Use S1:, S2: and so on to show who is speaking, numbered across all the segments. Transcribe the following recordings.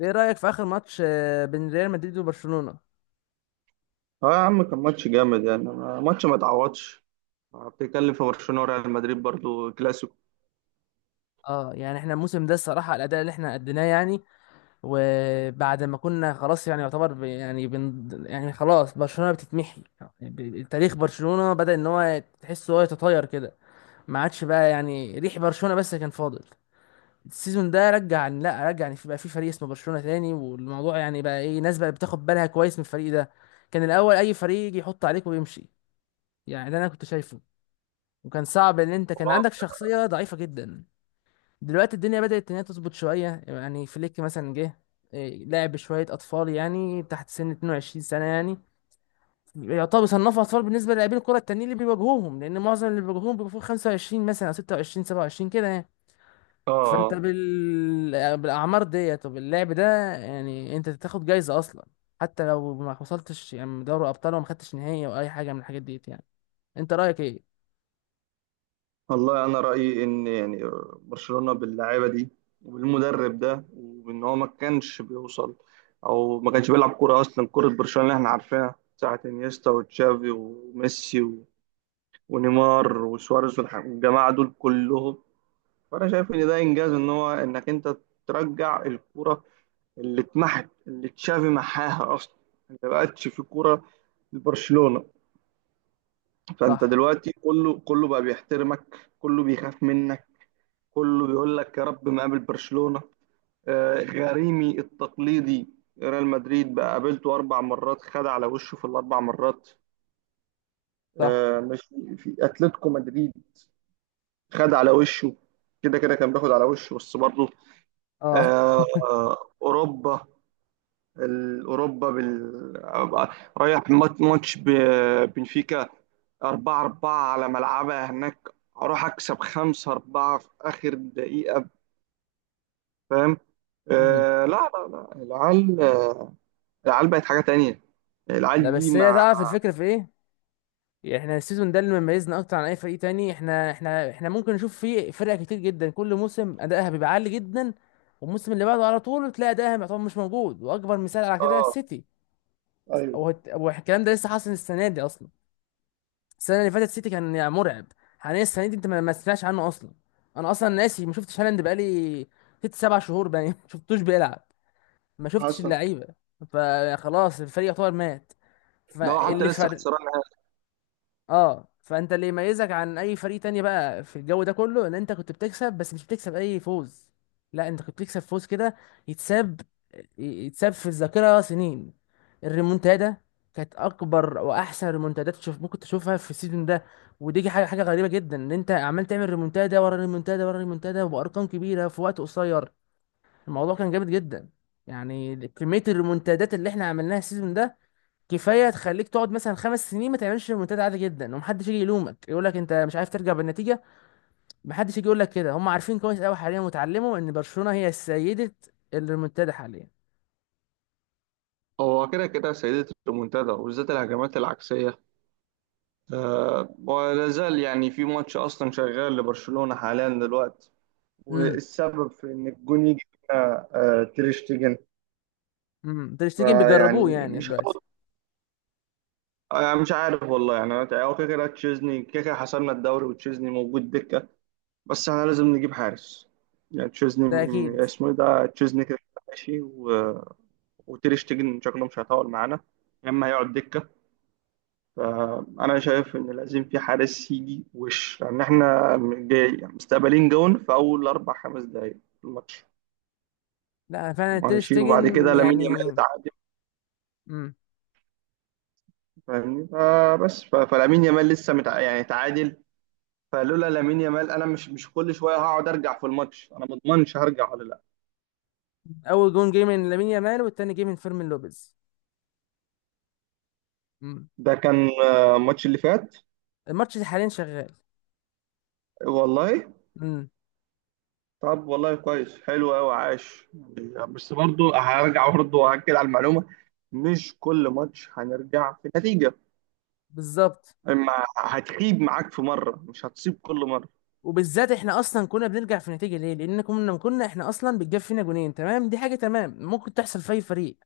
S1: ايه رأيك في آخر ماتش بين ريال مدريد وبرشلونة؟
S2: اه يا عم، كان ماتش جامد يعني ماتش ما اتعوضش. بتتكلم في برشلونة وريال مدريد برضو كلاسيكو.
S1: اه، يعني احنا الموسم ده الصراحة الأداء اللي احنا أديناه يعني. وبعد ما كنا خلاص يعني يعتبر ب- يعني بن يعني خلاص برشلونة بتتمحي يعني. تاريخ برشلونة بدأ إن هو تحسه هو يتطاير كده، ما عادش بقى يعني ريح برشلونة، بس كان فاضل. السيزون ده رجع، لا رجع يعني، بقى في فريق اسمه برشلونة تاني، والموضوع يعني بقى ايه، ناس بقى بتاخد بالها كويس من الفريق ده. كان الأول أي فريق يجي يحط عليك ويمشي، يعني ده أنا كنت شايفه. وكان صعب ان انت كان
S2: اه.
S1: عندك شخصية ضعيفة جدا. دلوقتي الدنيا بدأت ان هي تظبط شوية، يعني فليك مثلا جه لعب شوية أطفال يعني تحت سن 22 سنة يعني. يعتبر صنفوا أطفال بالنسبة للاعبين الكرة التانيين اللي بيواجهوهم، لأن معظم اللي بيواجهوهم بيبقوا فوق 25 مثلا، أو 26 27 كده يعني. فأنت
S2: اه.
S1: بالأعمار ديت وباللعب ده يعني أنت تاخد جايزة أصلا، حتى لو ما وصلتش يعني دوري أبطال وما خدتش نهائي أو أي حاجة من الحاجات ديت يعني. أنت رأيك إيه؟
S2: والله انا رأيي ان يعني برشلونة باللعيبة دي وبالمدرب ده وان هو ما كانش بيوصل او ما كانش بيلعب كورة اصلا، كورة برشلونة اللي احنا عارفينها ساعة انيستا وتشافي وميسي ونيمار وسواريز والجماعة دول كلهم. فانا شايف ان ده انجاز، ان هو انك انت ترجع الكورة اللي اتمحت، اللي تشافي محاها اصلا. انت ما بقتش في كوره لبرشلونه. فانت
S1: صح.
S2: دلوقتي كله كله بقى بيحترمك، كله بيخاف منك، كله بيقول لك يا رب ما قابل برشلونه. غريمي التقليدي ريال مدريد بقى، قابلته اربع مرات خد على وشه في الاربع مرات.
S1: صح.
S2: مش في اتلتيكو مدريد خد على وشه، كده كده كان بياخد على وشه بس برضه.
S1: أه.
S2: آه، اوروبا، الأوروبا رايح ماتش بنفيكا، 4-4 على ملعبها هناك، أروح أكسب 5-4 في آخر دقيقة. فاهم؟ آه لا لا لا، العيال العيال بقت حاجة تانية،
S1: لا،
S2: العيال دي
S1: بس هي
S2: مع.
S1: تعرف الفكرة في ايه؟ يعني احنا السيزون ده اللي مميزنا اكتر عن اي فريق تاني، احنا ممكن نشوف فيه فرق كتير جدا كل موسم ادائها بيبقى عالي جدا، والموسم اللي بعده على طول تلاقي ادائها يعتبر مش موجود. واكبر مثال على كده
S2: اه.
S1: السيتي.
S2: ايوه.
S1: والكلام ده لسه حاصل السنة دي اصلا. السنة اللي فاتت السيتي كان يعني مرعب، حاليا السنة دي انت ما سمعتش عنه اصلا. انا اصلا ناسي، ما شفتش هالاند بقالي 6 7 شهور باين. ما شفتوش بيلعب، ما شفتش
S2: حصل.
S1: اللعيبة، فخلاص الفريق يعتبر مات.
S2: ده هو حتى
S1: فاللي
S2: لسه
S1: فرق.
S2: خسران نهائي.
S1: اه، فانت اللي يميزك عن اي فريق تاني بقى في الجو ده كله، ان انت كنت بتكسب، بس مش بتكسب اي فوز. لا، انت كنت بتكسب فوز كده يتساب، يتساب في الذاكره سنين. الريمونتادا كانت اكبر واحسن ريمونتادات تشوف، ممكن تشوفها في السيزون ده. ودي حاجه غريبه جدا، ان انت عمال تعمل ريمونتادا ورا ريمونتادا ورا ريمونتادا، وبارقام كبيره في وقت قصير. الموضوع كان جامد جدا. يعني كميه الريمونتادات اللي احنا عملناها السيزون ده كفايه تخليك تقعد مثلا 5 سنين ما تعملش ريمونتادا عادي جدا، ومحدش يجي يلومك يقول لك انت مش عارف ترجع بالنتيجه. محدش يجي يقول لك كده، هم عارفين كويس قوي حاليا وتعلموا ان برشلونه هي سيده الريمونتادا حاليا.
S2: هو كده كده سيدة المنتدى وبالذات الهجمات العكسية. آه، ولا زال يعني في ماتش أصلا شغال لبرشلونة حاليا دلوقتي،
S1: امم
S2: والسبب في ان الجون يجي فينا تير شتيجن.
S1: تير شتيجن
S2: فيعني
S1: بيجربوه يعني
S2: مش
S1: دلوقتي.
S2: عارف- مش عارف والله يعني، انا هو كده كده تشيزني، كده كده حسمنا الدوري وتشيزني موجود دكه، بس احنا لازم نجيب حارس. يعني تشيزني
S1: ده اكيد.
S2: اسمه إيه ده، تشيزني كده كده ماشي، و... وتير شتيجن شكله مش هيطول معانا، يا اما هيقعد دكه. فانا شايف ان لازم في حارس يجي وش، لان احنا جاي مستقبلين جون في اول اربع خمس دقائق في الماتش.
S1: لا فعلا تير
S2: ماشي. وبعد كده
S1: شتيجن
S2: لامين يامال
S1: يعني.
S2: اتعادل،
S1: امم
S2: فاهمني؟ فبس فلامين يامال لسه يعني تعادل. فلولا لامين يامال، انا مش كل شويه هقعد ارجع في الماتش، انا ما اضمنش هرجع ولا لا.
S1: اول جون جه من لامين يامال، والتاني جه من فيرمين لوبيز. امم
S2: ده كان آه، الماتش اللي فات.
S1: الماتش ده حاليا شغال.
S2: والله؟
S1: امم
S2: طب والله كويس، حلو قوي، عاش. يعني بس برضو هرجع، برضو واكد على المعلومه، مش كل ماتش هنرجع في نتيجه.
S1: بالظبط.
S2: اما هتخيب معاك في مره، مش هتصيب كل مره.
S1: وبالذات احنا اصلا كنا بنرجع في نتيجه ليه، لان كنا احنا اصلا بتجاب فينا جونين، تمام. دي حاجه تمام ممكن تحصل في اي فريق.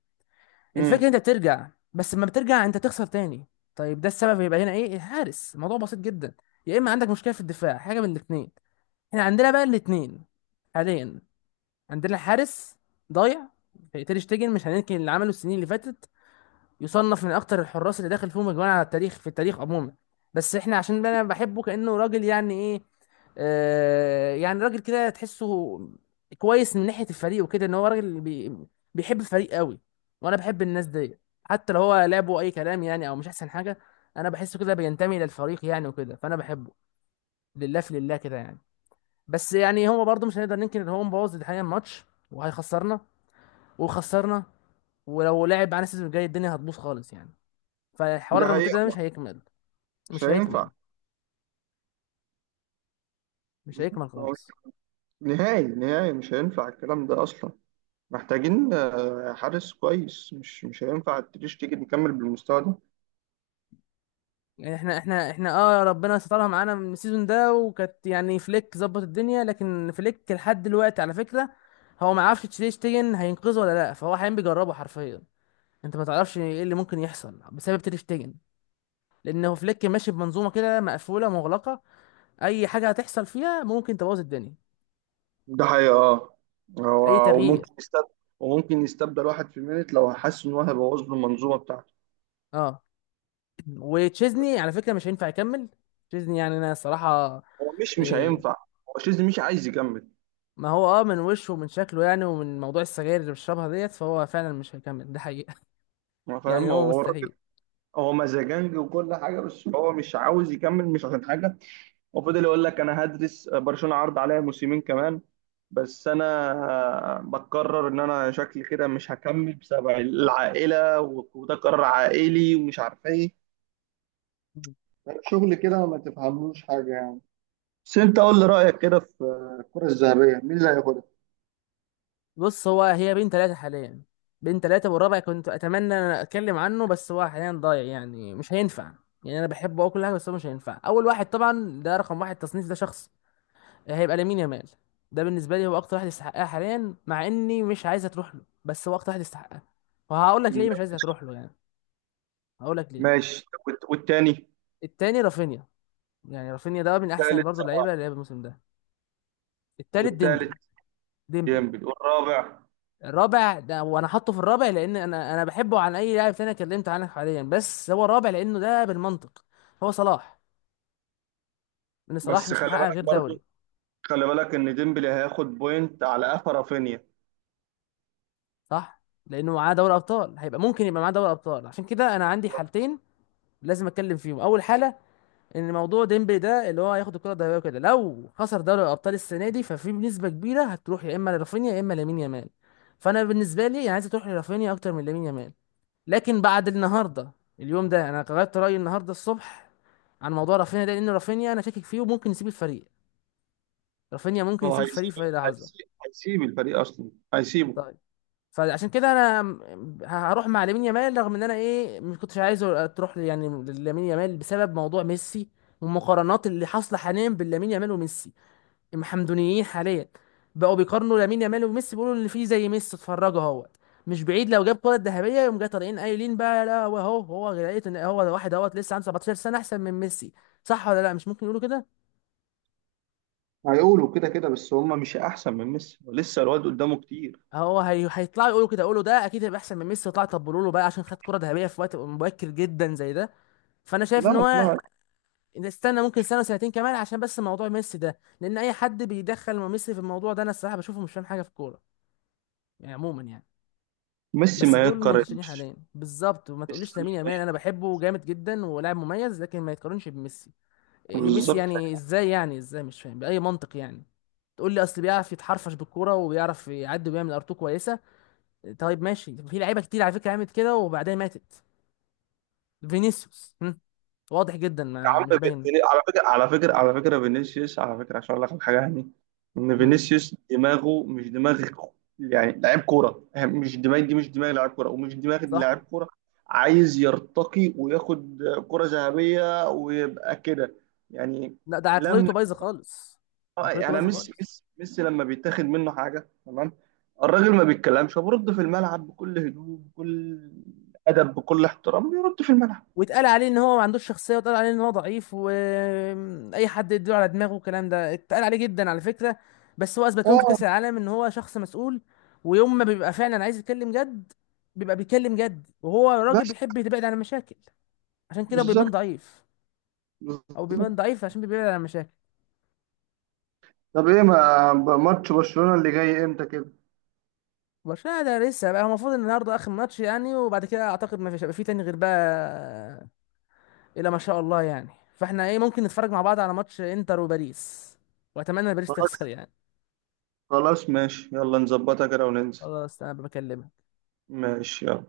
S2: امم.
S1: الفكره انت بترجع، بس لما بترجع انت تخسر تاني. طيب، ده السبب هيبقى هنا ايه الحارس. الموضوع بسيط جدا، يا اما عندك مشكله في الدفاع، حاجه من الاثنين. احنا عندنا بقى الاثنين حاليا. عندنا حارس ضايع. تير شتيجن مش هننكر اللي عمله السنين اللي فاتت، يصنف من اكتر الحراس اللي داخل فيهم اجوان على التاريخ، في التاريخ عموما. بس احنا عشان انا بحبه كانه راجل يعني ايه، يعني راجل كده تحسه كويس من ناحية الفريق وكده، ان هو راجل بيحب الفريق قوي، وانا بحب الناس دي حتى لو هو لعبه اي كلام يعني، او مش احسن حاجة. انا بحسه كده بينتمي للفريق يعني وكده، فانا بحبه لله في لله كده يعني. بس يعني هو برضه مش هنقدر ننكر ان هو مبوظ الحقيقة الماتش وهيخسرنا وخسرنا، ولو لعب معانا السيزون الجاي الدنيا هتبوظ خالص يعني. فالحوار
S2: ده
S1: الريمونتادا ده
S2: حقيقه.
S1: مش هيكمل،
S2: مش
S1: مش هيكمل،
S2: هينفع.
S1: مش
S2: بالظبط.
S1: هيكمل
S2: هو
S1: خالص.
S2: نهائي نهائي مش هينفع الكلام ده اصلا. محتاجين آه، حارس كويس. مش هينفع تريش تيجي نكمل بالمستوى ده.
S1: يعني احنا اه ربنا سترها معانا من السيزون ده، وكانت يعني فليك ظبط الدنيا. لكن فليك لحد دلوقتي على فكره هو ما عرفش تير شتيجن هينقذه ولا لا، فهو حاليا بيجربه حرفيا. انت ما تعرفش ايه اللي ممكن يحصل بسبب تير شتيجن، لان هو فليك ماشي بمنظومه كده مقفوله مغلقه، اي حاجه هتحصل فيها ممكن تبوظ الدنيا.
S2: ده حقيقة اه.
S1: اي
S2: هو
S1: تغيير.
S2: وممكن يستبدل، وممكن يستبدل واحد في مينت لو حس ان هو هيبوظ له المنظومة بتاعته.
S1: اه. وتشيزني على فكره مش هينفع يكمل. تشيزني يعني انا الصراحه،
S2: هو مش
S1: آه،
S2: هينفع. هو شيزني مش عايز يكمل.
S1: ما هو اه من وشه ومن شكله يعني، ومن موضوع السجاير اللي بيشربها ديت، فهو فعلا مش هيكمل، ده حقيقة.
S2: هو
S1: يعني
S2: فاهم، هو
S1: هو
S2: هو الراجل.
S1: مستحيل.
S2: هو مزاجنجي وكل حاجة، بس هو مش عاوز يكمل مش عشان حاجة. وفضل يقول لك انا هدرس، برشلونه عرض عليا موسمين كمان بس انا بقرر ان انا شكلي كده مش هكمل بسبب العائله، وده قرار عائلي ومش عارف ايه، شغل كده ما تفهملوش حاجة يعني. بس انت قول لي رايك كده في الكرة الذهبية، مين اللي هياخدها؟
S1: بص، هو هي بين ثلاثة حاليا. بين ثلاثة والرابع كنت أتمنى إن أنا أتكلم عنه، بس هو حاليا ضايع يعني مش هينفع. يعني أنا بحبه أه كل حاجة، بس هو مش هينفع. أول واحد طبعا، ده رقم واحد تصنيف، ده شخص هيبقى لامين يامال. ده بالنسبة لي هو أكتر واحد يستحقها حاليا، مع إني مش عايزها تروح له، بس هو أكتر واحد يستحقها. وهقول لك ليه مش عايزها
S2: ماشي.
S1: تروح له يعني، هقول لك ليه.
S2: ماشي. والتاني؟
S1: التاني رافينيا، يعني رافينيا ده من أحسن
S2: التالت
S1: برضه
S2: صلاح.
S1: اللعيبة اللي لعب الموسم ده. التالت
S2: والتالت؟
S1: ديمبلي. ديمبلي.
S2: ديمبلي والرابع.
S1: الرابع ده، وانا حاطه في الرابع لان انا بحبه عن اي لاعب تاني اتكلمت عنه حاليا، بس هو الرابع لانه ده بالمنطق هو صلاح، لان صلاح
S2: بس
S1: مش
S2: خلي
S1: محقق
S2: بالك
S1: غير دوري.
S2: برضو، خلي بالك ان ديمبلي هياخد بوينت على قفا رافينيا.
S1: صح، لانه معاه دوري ابطال، هيبقى ممكن يبقى معاه دوري ابطال. عشان كده انا عندي حالتين لازم اتكلم فيهم. اول حاله، ان موضوع ديمبلي ده اللي هو هياخد الكره الذهبيه وكده، لو خسر دوري الابطال السنه دي، ففي بنسبه كبيره هتروح يا اما لرافينيا، يا اما لامين يامال. فانا بالنسبه لي انا عايز تروح لرافينيا اكتر من لامين يامال، لكن بعد النهارده، اليوم ده، انا غيرت رايي النهارده الصبح عن موضوع رافينيا ده، لان رافينيا انا شاكك فيه وممكن يسيب الفريق. رافينيا ممكن
S2: هو
S1: يسيب الفريق في
S2: هيسيب
S1: اي لحظه.
S2: هيسيب هيسيب الفريق اصلا، هيسيبه.
S1: طيب. فعشان كده انا هروح مع لامين يامال، رغم ان انا ايه ما كنتش عايزه تروح يعني لامين يامال بسبب موضوع ميسي، والمقارنات اللي حاصله حاليا بين لامين يامال وميسي. المحمدونيين حاليا بقوا بيقارنوا لامين يامال وميسي، بيقولوا اللي فيه زي ميسي، اتفرجوا اهوت. مش بعيد لو جاب كرة ذهبية يقوم جاي طالعين قايلين بقى، لا، هو لقيت ان هو ده واحد اهوت لسه عنده 17 سنة احسن من ميسي. صح ولا لا؟ مش ممكن يقولوا كده؟
S2: هيقولوا كده، كده بس هم مش احسن من ميسي، لسه الواد قدامه كتير.
S1: هيطلعوا يقولوا كده، يقولوا ده اكيد هيبقى احسن من ميسي، طلع طبلوا له بقى عشان خد كرة ذهبية في وقت مبكر جدا زي ده. فانا شايف ان
S2: لا
S1: هو
S2: لا.
S1: نستنى ممكن 1 و2 سنين كمان، عشان بس موضوع ميسي ده، لان اي حد بيدخل ميسي في الموضوع ده انا الصراحة بشوفه مش فاهم حاجة في الكورة يعني، عموما يعني.
S2: ميسي
S1: بس
S2: ما
S1: دول المنتشرين
S2: يتقارنش.
S1: حاليا بالظبط. وما تقوليش
S2: ميسي
S1: لامين
S2: ما
S1: يامال، انا
S2: يت-
S1: بحبه جامد جدا ولاعب مميز، لكن ما يتقارنش بميسي. إيه ميسي،
S2: بالظبط.
S1: يعني ازاي يعني، ازاي مش فاهم، باي منطق يعني؟ تقول لي اصل بيعرف يتحرفش بالكوره وبيعرف يعدي ويعمل ارتو كويسه. طيب ماشي، في لعيبه كتير على فكره عملت كده وبعدين ماتت. فينيسيوس واضح جدا،
S2: يا
S1: ما
S2: عم
S1: مش باين.
S2: على فكره، على فكره، على فكره فينيسيوس، على فكره عشان اقول لك على حاجه يعني، ان
S1: هم،
S2: فينيسيوس دماغه مش دماغ. يعني لعيب كوره يعني، مش دماغ دي، مش دماغ لعيب كوره، ومش دماغ لعيب
S1: صح.
S2: كوره. عايز يرتقي وياخد كره ذهبيه ويبقى كده يعني.
S1: لا، ده
S2: لما
S1: عقليته بايظه خالص.
S2: اه
S1: عقليته
S2: يعني
S1: بايظه
S2: ميسي،
S1: خالص.
S2: ميسي ميسي لما بيتاخد منه حاجه، تمام، الراجل ما بيتكلمش، برد في الملعب بكل هدوء، بكل ادب، بكل احترام بيرد في الملعب.
S1: واتقال عليه ان هو ما عندوش شخصيه، واتقال عليه ان هو ضعيف، واي حد يدور على دماغه، والكلام ده اتقال عليه جدا على فكره. بس هو اثبت لهم في
S2: اه.
S1: كاس العالم ان هو شخص مسؤول، ويوم ما بيبقى فعلا عايز يتكلم جد بيبقى بيتكلم جد. وهو راجل
S2: بس.
S1: بيحب يبعد عن المشاكل، عشان كده بيبان
S2: بالظبط.
S1: ضعيف. او بيبان
S2: بالظبط.
S1: ضعيف عشان بيبعد عن المشاكل.
S2: طب ايه، ما ماتش برشلونه اللي جاي امتى كده؟
S1: برشلونه ده لسه بقى، هو المفروض ان النهارده اخر ماتش يعني، وبعد كده اعتقد ما فيش هيبقى في تاني غير بقى، الا ما شاء الله يعني. فاحنا ايه، ممكن نتفرج مع بعض على ماتش انتر وباريس، واتمنى باريس
S2: خلاص.
S1: تخسر يعني.
S2: خلاص ماشي، يلا نظبطها كده وننزل.
S1: خلاص، انا بكلمك.
S2: ماشي، يلا.